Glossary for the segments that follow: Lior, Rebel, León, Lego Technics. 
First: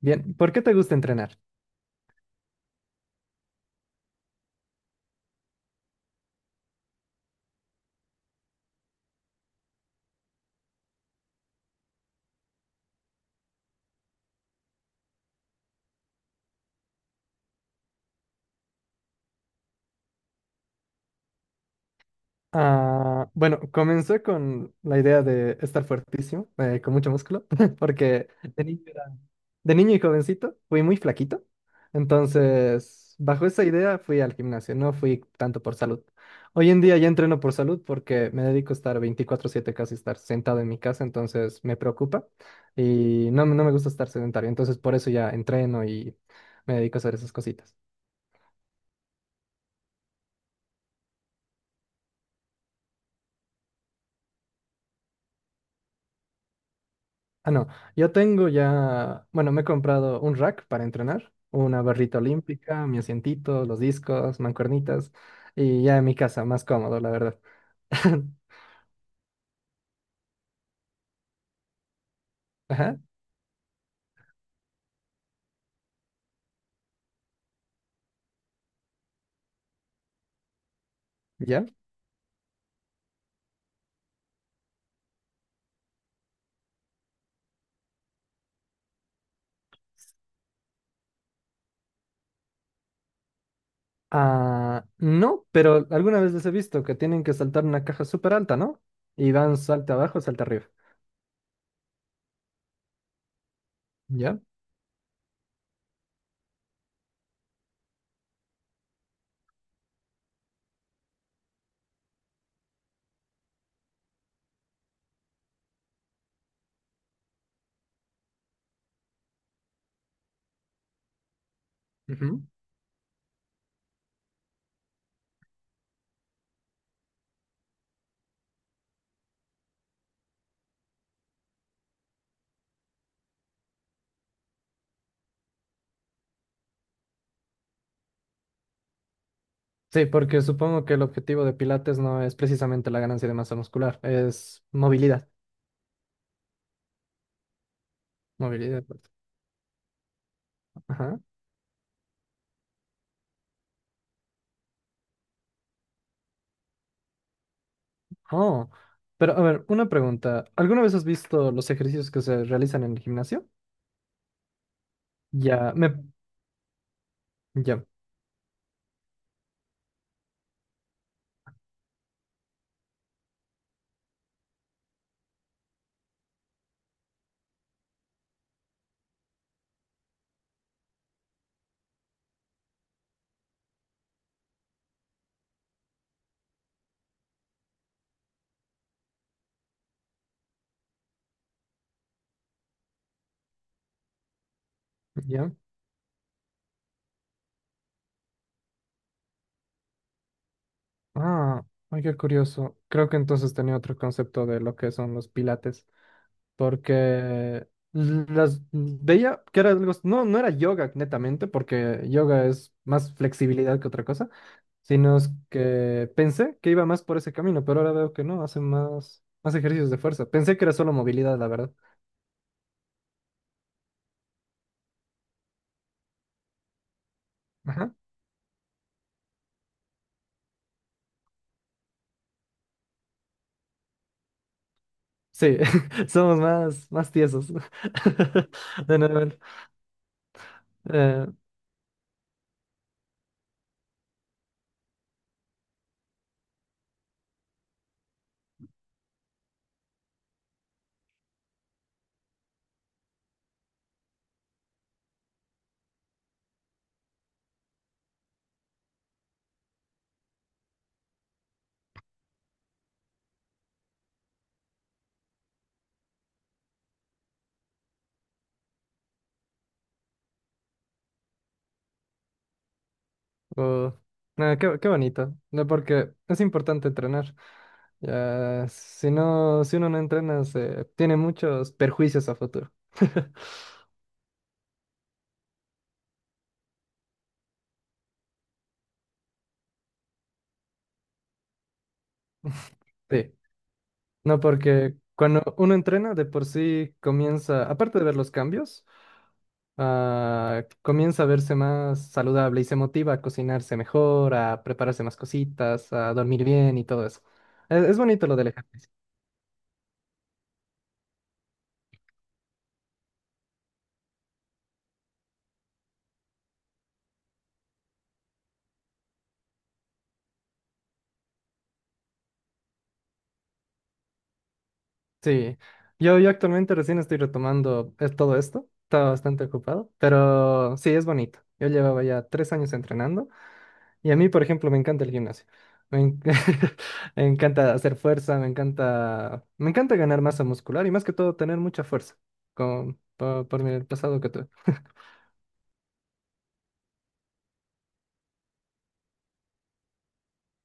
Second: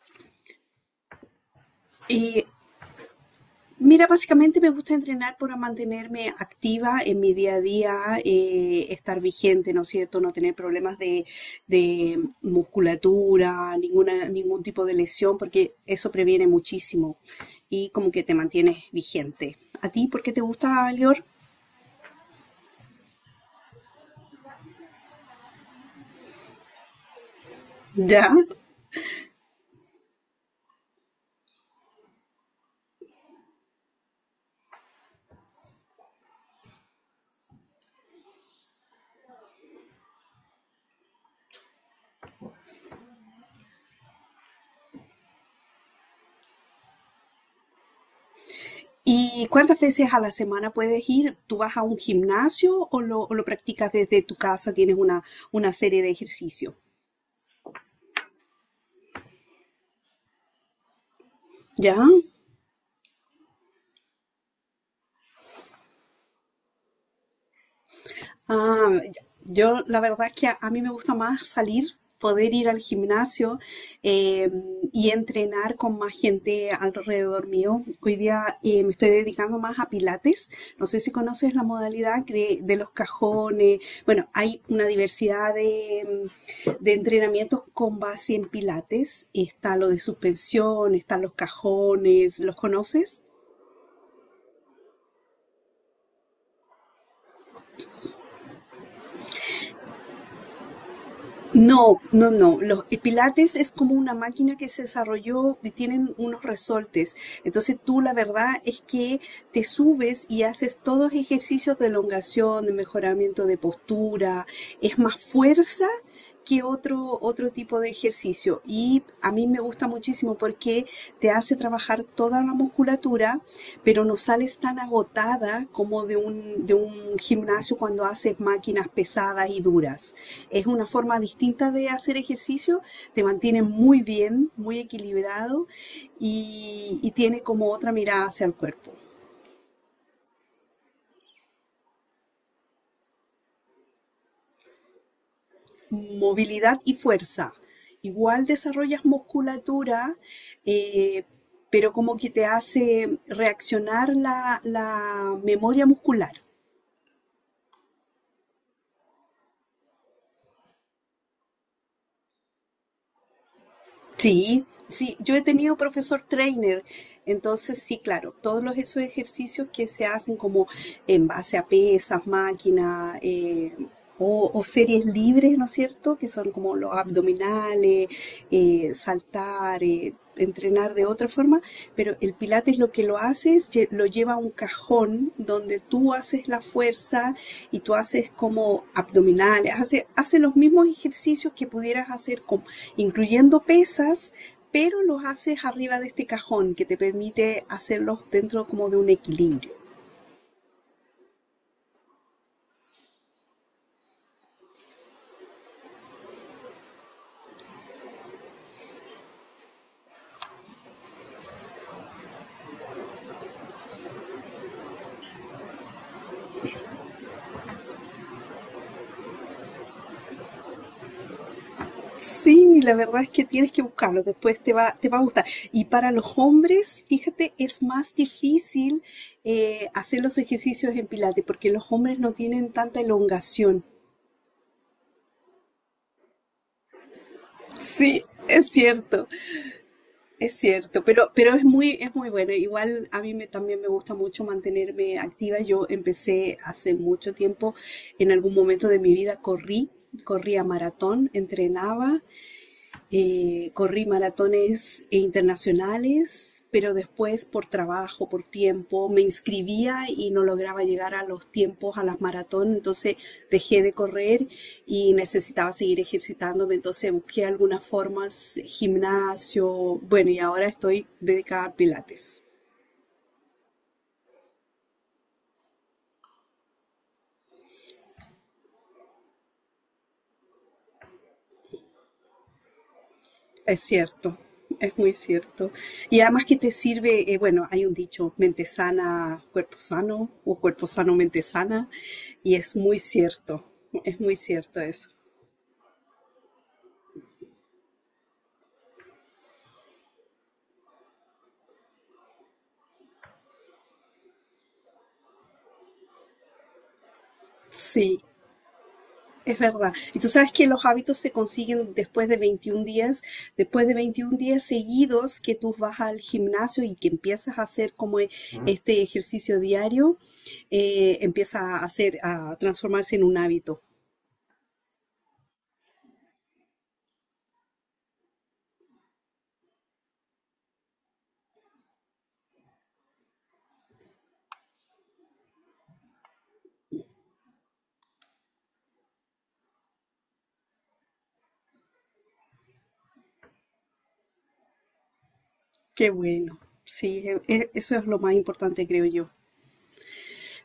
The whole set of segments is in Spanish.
Bien, ¿por qué te gusta entrenar? Y mira, básicamente me gusta entrenar para mantenerme activa en mi día a día, estar vigente, ¿no es cierto? No tener problemas de musculatura, ningún tipo de lesión, porque eso previene muchísimo y como que te mantienes vigente. ¿A ti por qué te gusta, Lior? Ah, bueno, comencé con la idea de estar fuertísimo, con mucho músculo, Ya. porque de niño era- de niño y jovencito fui muy flaquito. Entonces, bajo esa idea fui al gimnasio, no fui tanto por salud. Hoy en día ya entreno por salud porque me dedico a estar 24/7 casi estar sentado en mi casa, entonces me preocupa y no me gusta estar sedentario, entonces por eso ya entreno y me dedico a hacer esas cositas. ¿Y cuántas veces a la semana puedes ir? ¿Tú vas a un gimnasio o lo practicas desde tu casa? ¿Tienes una serie de ejercicios? Ah, no, yo tengo ya, bueno, me he comprado un rack para entrenar, una ¿Ya? barrita olímpica, mi asientito, los discos, mancuernitas, y ya en mi casa, más cómodo, la verdad. Ah, yo la verdad es que a mí me gusta más salir, poder ir al Ajá, gimnasio eh, y entrenar con más gente alrededor mío. Hoy día me estoy dedicando más a pilates. No sé si conoces la ¿ya? modalidad de los cajones. Bueno, hay una diversidad de entrenamientos con base en pilates. Está lo de suspensión, están los cajones. ¿Los conoces? Ah, no, pero alguna vez les he visto que tienen que saltar una caja súper alta, ¿no? Y van salta abajo, salta arriba, No, no, no. Los y Pilates es como una ¿ya? máquina que se desarrolló y tienen unos resortes. Entonces tú la verdad es que te subes y haces todos ejercicios de elongación, de mejoramiento de postura. Es más fuerza que otro tipo de ejercicio. Y a mí me gusta muchísimo porque te hace trabajar toda Ujú. la musculatura, pero no sales tan agotada como de de un gimnasio cuando haces máquinas pesadas y duras. Es una forma distinta de hacer ejercicio, te mantiene muy bien, muy equilibrado y tiene como otra mirada hacia el cuerpo. Sí, porque supongo que el objetivo de Pilates no es precisamente la ganancia de masa muscular, es movilidad, Movilidad y fuerza. Igual movilidad pues. desarrollas musculatura, Ajá. eh, pero como que te hace reaccionar la memoria muscular. Oh, pero a ver, una pregunta. ¿Alguna vez has visto los ejercicios que se realizan en el gimnasio? Sí, sí, yo he Ya, tenido me, profesor trainer, entonces ya, sí, claro, todos los, esos ejercicios que se hacen como en base a pesas, máquinas o series libres, ¿no es cierto? Que son como los abdominales, saltar, entrenar de otra forma, pero el pilates lo que lo hace es lo lleva a un cajón donde tú haces la fuerza y tú haces como abdominales, hace los mismos ejercicios que pudieras hacer incluyendo pesas, pero los ya. haces arriba de este cajón que te permite hacerlos dentro como de un equilibrio. Ah, ay, qué curioso. Creo que entonces tenía otro concepto de lo que son los pilates, porque las veía que era algo, no era yoga netamente, porque yoga es más flexibilidad que otra cosa, sino es que pensé que iba más por ese camino, pero ahora veo que no, hace más ejercicios de fuerza. Pensé que era solo movilidad, la verdad. Sí, la verdad es que tienes que buscarlo, después te va a gustar. Y para los hombres, fíjate, es más difícil hacer los ejercicios en Pilates porque los hombres no tienen tanta elongación. Sí, somos más tiesos. Sí, es De cierto, normal. es cierto, Eh, pero es muy bueno. Igual a mí me, también me gusta mucho mantenerme activa. Yo empecé hace mucho tiempo, en algún momento de mi vida corrí, corría maratón, entrenaba corrí maratones internacionales, pero después por trabajo, por tiempo, me inscribía y no lograba llegar a los tiempos, a las maratones, entonces dejé de correr y necesitaba seguir ejercitándome, entonces busqué algunas formas, gimnasio, bueno, y ahora estoy dedicada a pilates. oh, Nada, qué bonito, ¿no? Porque es importante entrenar. Ya, si no, si uno no entrena, se tiene muchos perjuicios a futuro. Es cierto, es muy cierto. Y además que te sirve, bueno, hay un dicho, mente sana, cuerpo sano, o cuerpo sano, mente sana, y Sí, es muy no, cierto porque eso. cuando uno entrena, de por sí comienza, aparte de ver los cambios, comienza a verse más saludable y se motiva a cocinarse mejor, a prepararse más cositas, a dormir bien y todo eso. Es Sí, bonito lo del ejercicio. es verdad. Y tú sabes que los hábitos se consiguen después de 21 días, después de 21 días seguidos que tú vas al gimnasio y que empiezas a hacer este ejercicio diario, empieza a hacer, a transformarse en un hábito. Sí, yo actualmente recién estoy retomando todo esto, estaba bastante ocupado, pero sí, es bonito. Yo llevaba ya 3 años entrenando y a mí, por ejemplo, me encanta el gimnasio. Me, en- me encanta hacer fuerza, me encanta ganar masa muscular y más que todo tener mucha fuerza por mi pasado que tuve. Qué bueno. Sí, eso es lo más importante, creo yo.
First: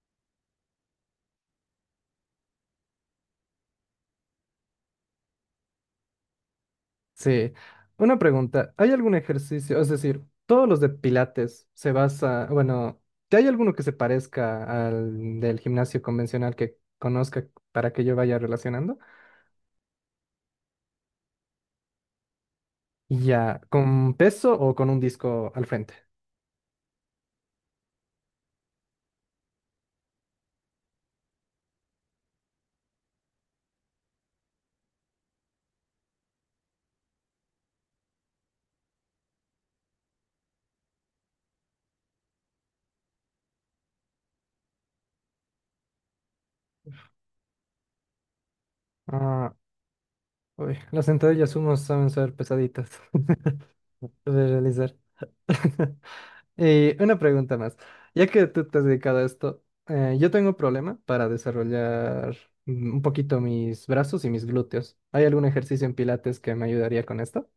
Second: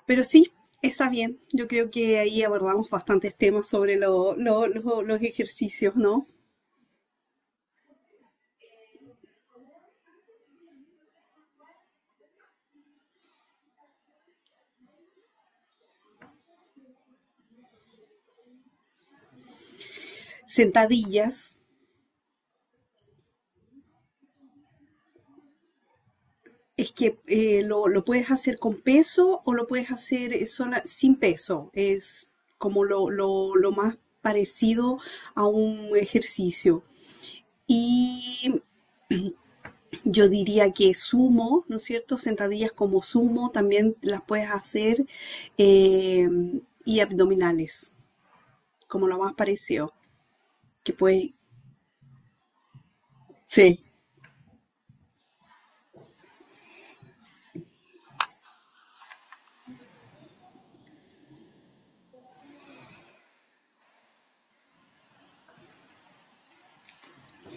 Pero sí, está bien. Yo creo que ahí abordamos bastantes temas sobre los ejercicios, ¿no? Sí, una pregunta. ¿Hay algún ejercicio? Es decir, todos los de Pilates se basa, bueno, ¿que ¿hay alguno que se parezca al del gimnasio convencional que conozca para que yo vaya relacionando? Sentadillas. Y ya, ¿con peso o con un disco al frente? Es que lo puedes hacer con peso o lo puedes hacer sin peso. Es como lo más parecido a un ejercicio. Y Yo diría que sumo, ¿no es cierto? Sentadillas como sumo también las puedes hacer eh, y abdominales, como lo más Ah, parecido, uy, que las puedes sentadillas sumo saben ser pesaditas sí. de realizar. Y una pregunta más. Ya que tú te has dedicado a esto, yo tengo un problema para desarrollar un poquito mis brazos y mis glúteos. ¿Hay algún ejercicio en Pilates que me ayudaría con esto?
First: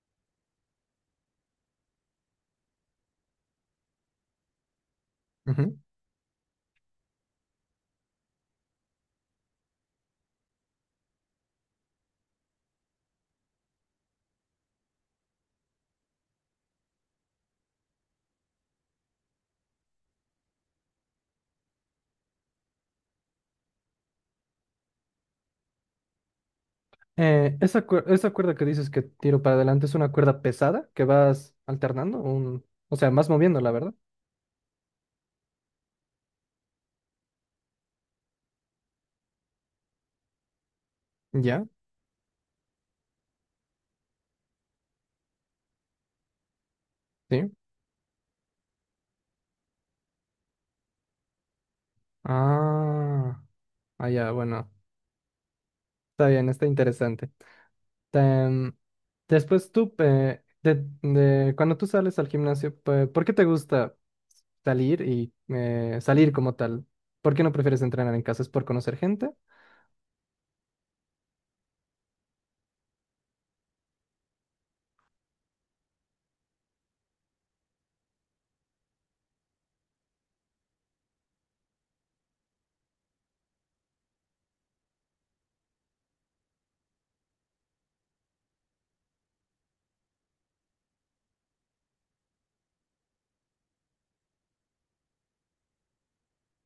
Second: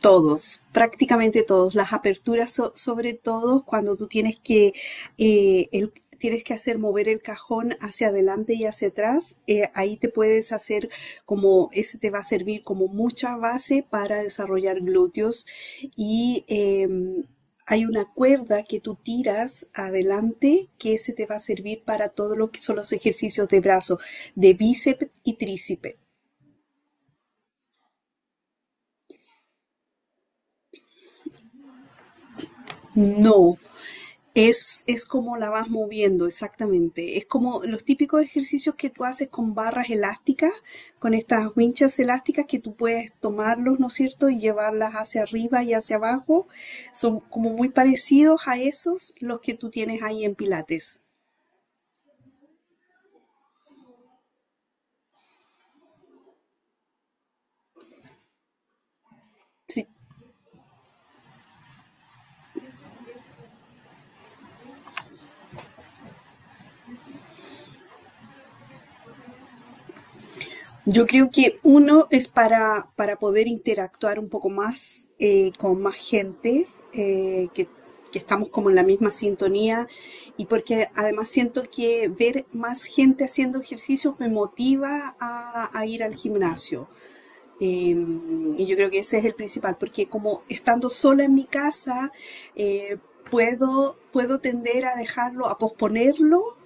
Todos, prácticamente todos. Las aperturas, sobre todo cuando tú tienes que, eh, Ujú. el- tienes que hacer mover el cajón hacia adelante y hacia atrás, ahí te puedes hacer como, ese te va a servir como mucha base para desarrollar glúteos. Y hay una cuerda que tú tiras adelante que ese te va a servir para todo lo que son los ejercicios de brazo, de bíceps y tríceps. Esa cuerda que dices que tiro para adelante es una cuerda pesada que vas alternando, un, o sea, vas No, moviendo, la verdad. es como la vas moviendo, exactamente. Es como los típicos ejercicios que tú haces con barras elásticas, con estas Ya, winchas elásticas que tú puedes tomarlos, ¿no es cierto?, y llevarlas hacia arriba y hacia abajo. Son como sí. muy parecidos a esos los que tú tienes ahí en Pilates. Ah, ya, bueno, está bien, está interesante. Em, Después Sí. tú, cuando tú sales al gimnasio, ¿por qué te gusta salir y salir como tal? ¿Por qué no prefieres entrenar en casa? ¿Es por conocer gente? Yo creo que uno es para poder interactuar un poco más con más gente, eh, que, que estamos como en la misma sintonía y porque además siento que ver más gente haciendo ejercicios me motiva a ir al gimnasio. Eh, y yo creo que ese es el principal, porque como estando sola en mi casa, eh, puedo tender a dejarlo, a posponerlo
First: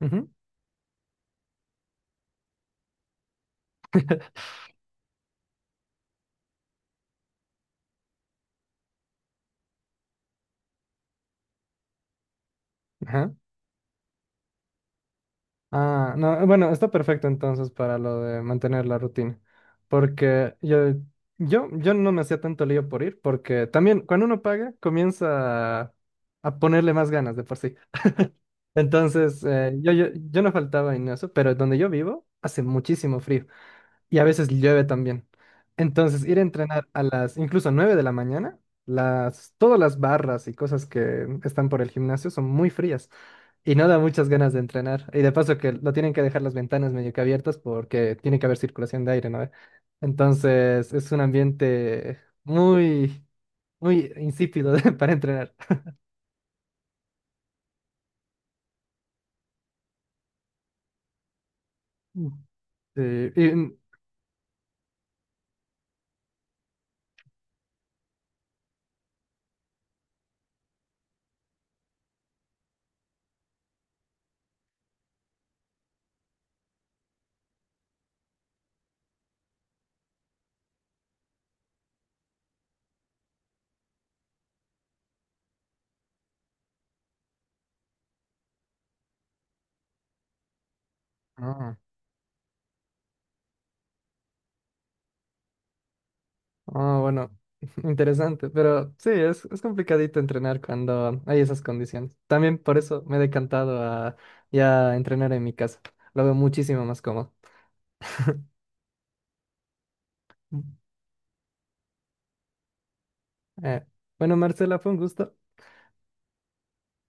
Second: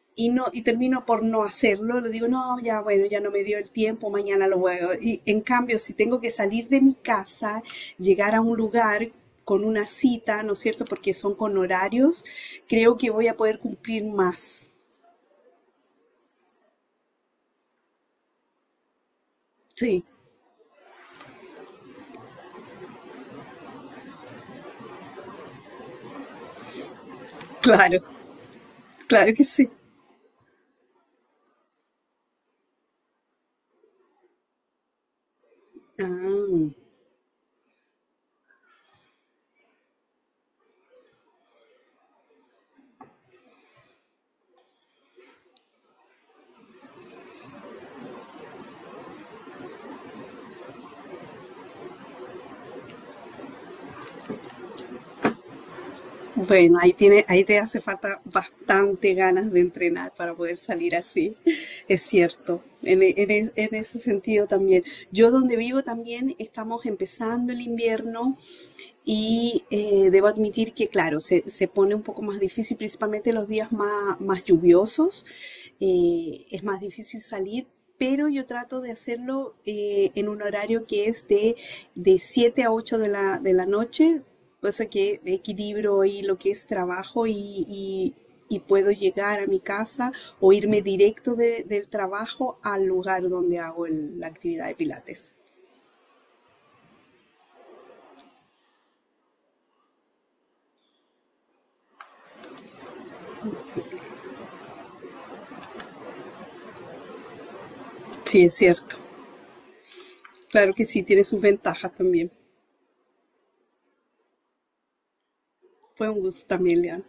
Ujú. y termino por no hacerlo, le digo, no, ya bueno, ya no me dio el tiempo, mañana lo voy a hacer. Y en cambio, si tengo que salir de mi casa, llegar a un lugar con una cita, ¿no es cierto? Porque son con horarios, creo que voy Ajá. a poder cumplir más. Ah, no, bueno, está perfecto entonces para lo de mantener la rutina, Sí, porque yo no me hacía tanto lío por ir, porque también cuando uno paga comienza a ponerle más ganas de por sí. claro, claro Entonces, que sí. Yo no faltaba en eso, pero donde yo vivo hace muchísimo frío y a veces llueve también. Entonces, ir a Ah, entrenar a las incluso 9 de la mañana, las, todas las barras y cosas que están por el gimnasio son muy frías y no da muchas ganas de entrenar. Y de paso que lo tienen que dejar las ventanas medio que abiertas porque tiene que haber circulación de aire, ¿no? Entonces, es un ambiente muy, muy insípido para entrenar. bueno, ahí tiene, ahí te hace falta bastante ganas de entrenar para poder salir así. Es Mm. cierto. Sí, En, e- en es- y, en mm, ese sentido también. Yo donde vivo también estamos empezando el invierno. Y debo admitir que, claro, se pone un poco más difícil, principalmente los días más, más lluviosos. Eh, es más difícil salir, pero yo trato de hacerlo en un horario que es de 7 a 8 de de la noche, cosa que equilibro ahí lo que es trabajo y, y- y puedo llegar a mi casa o irme directo no. del trabajo al lugar donde hago la actividad de pilates. Ah, bueno, interesante, pero sí, es complicadito entrenar cuando hay esas condiciones. También por eso me he decantado a ya entrenar en mi casa. Lo veo muchísimo más cómodo. Sí, es cierto. Mm. Claro que sí, tiene sus ventajas también. Eh, bueno, Marcela, fue un gusto. Fue un gusto también, León.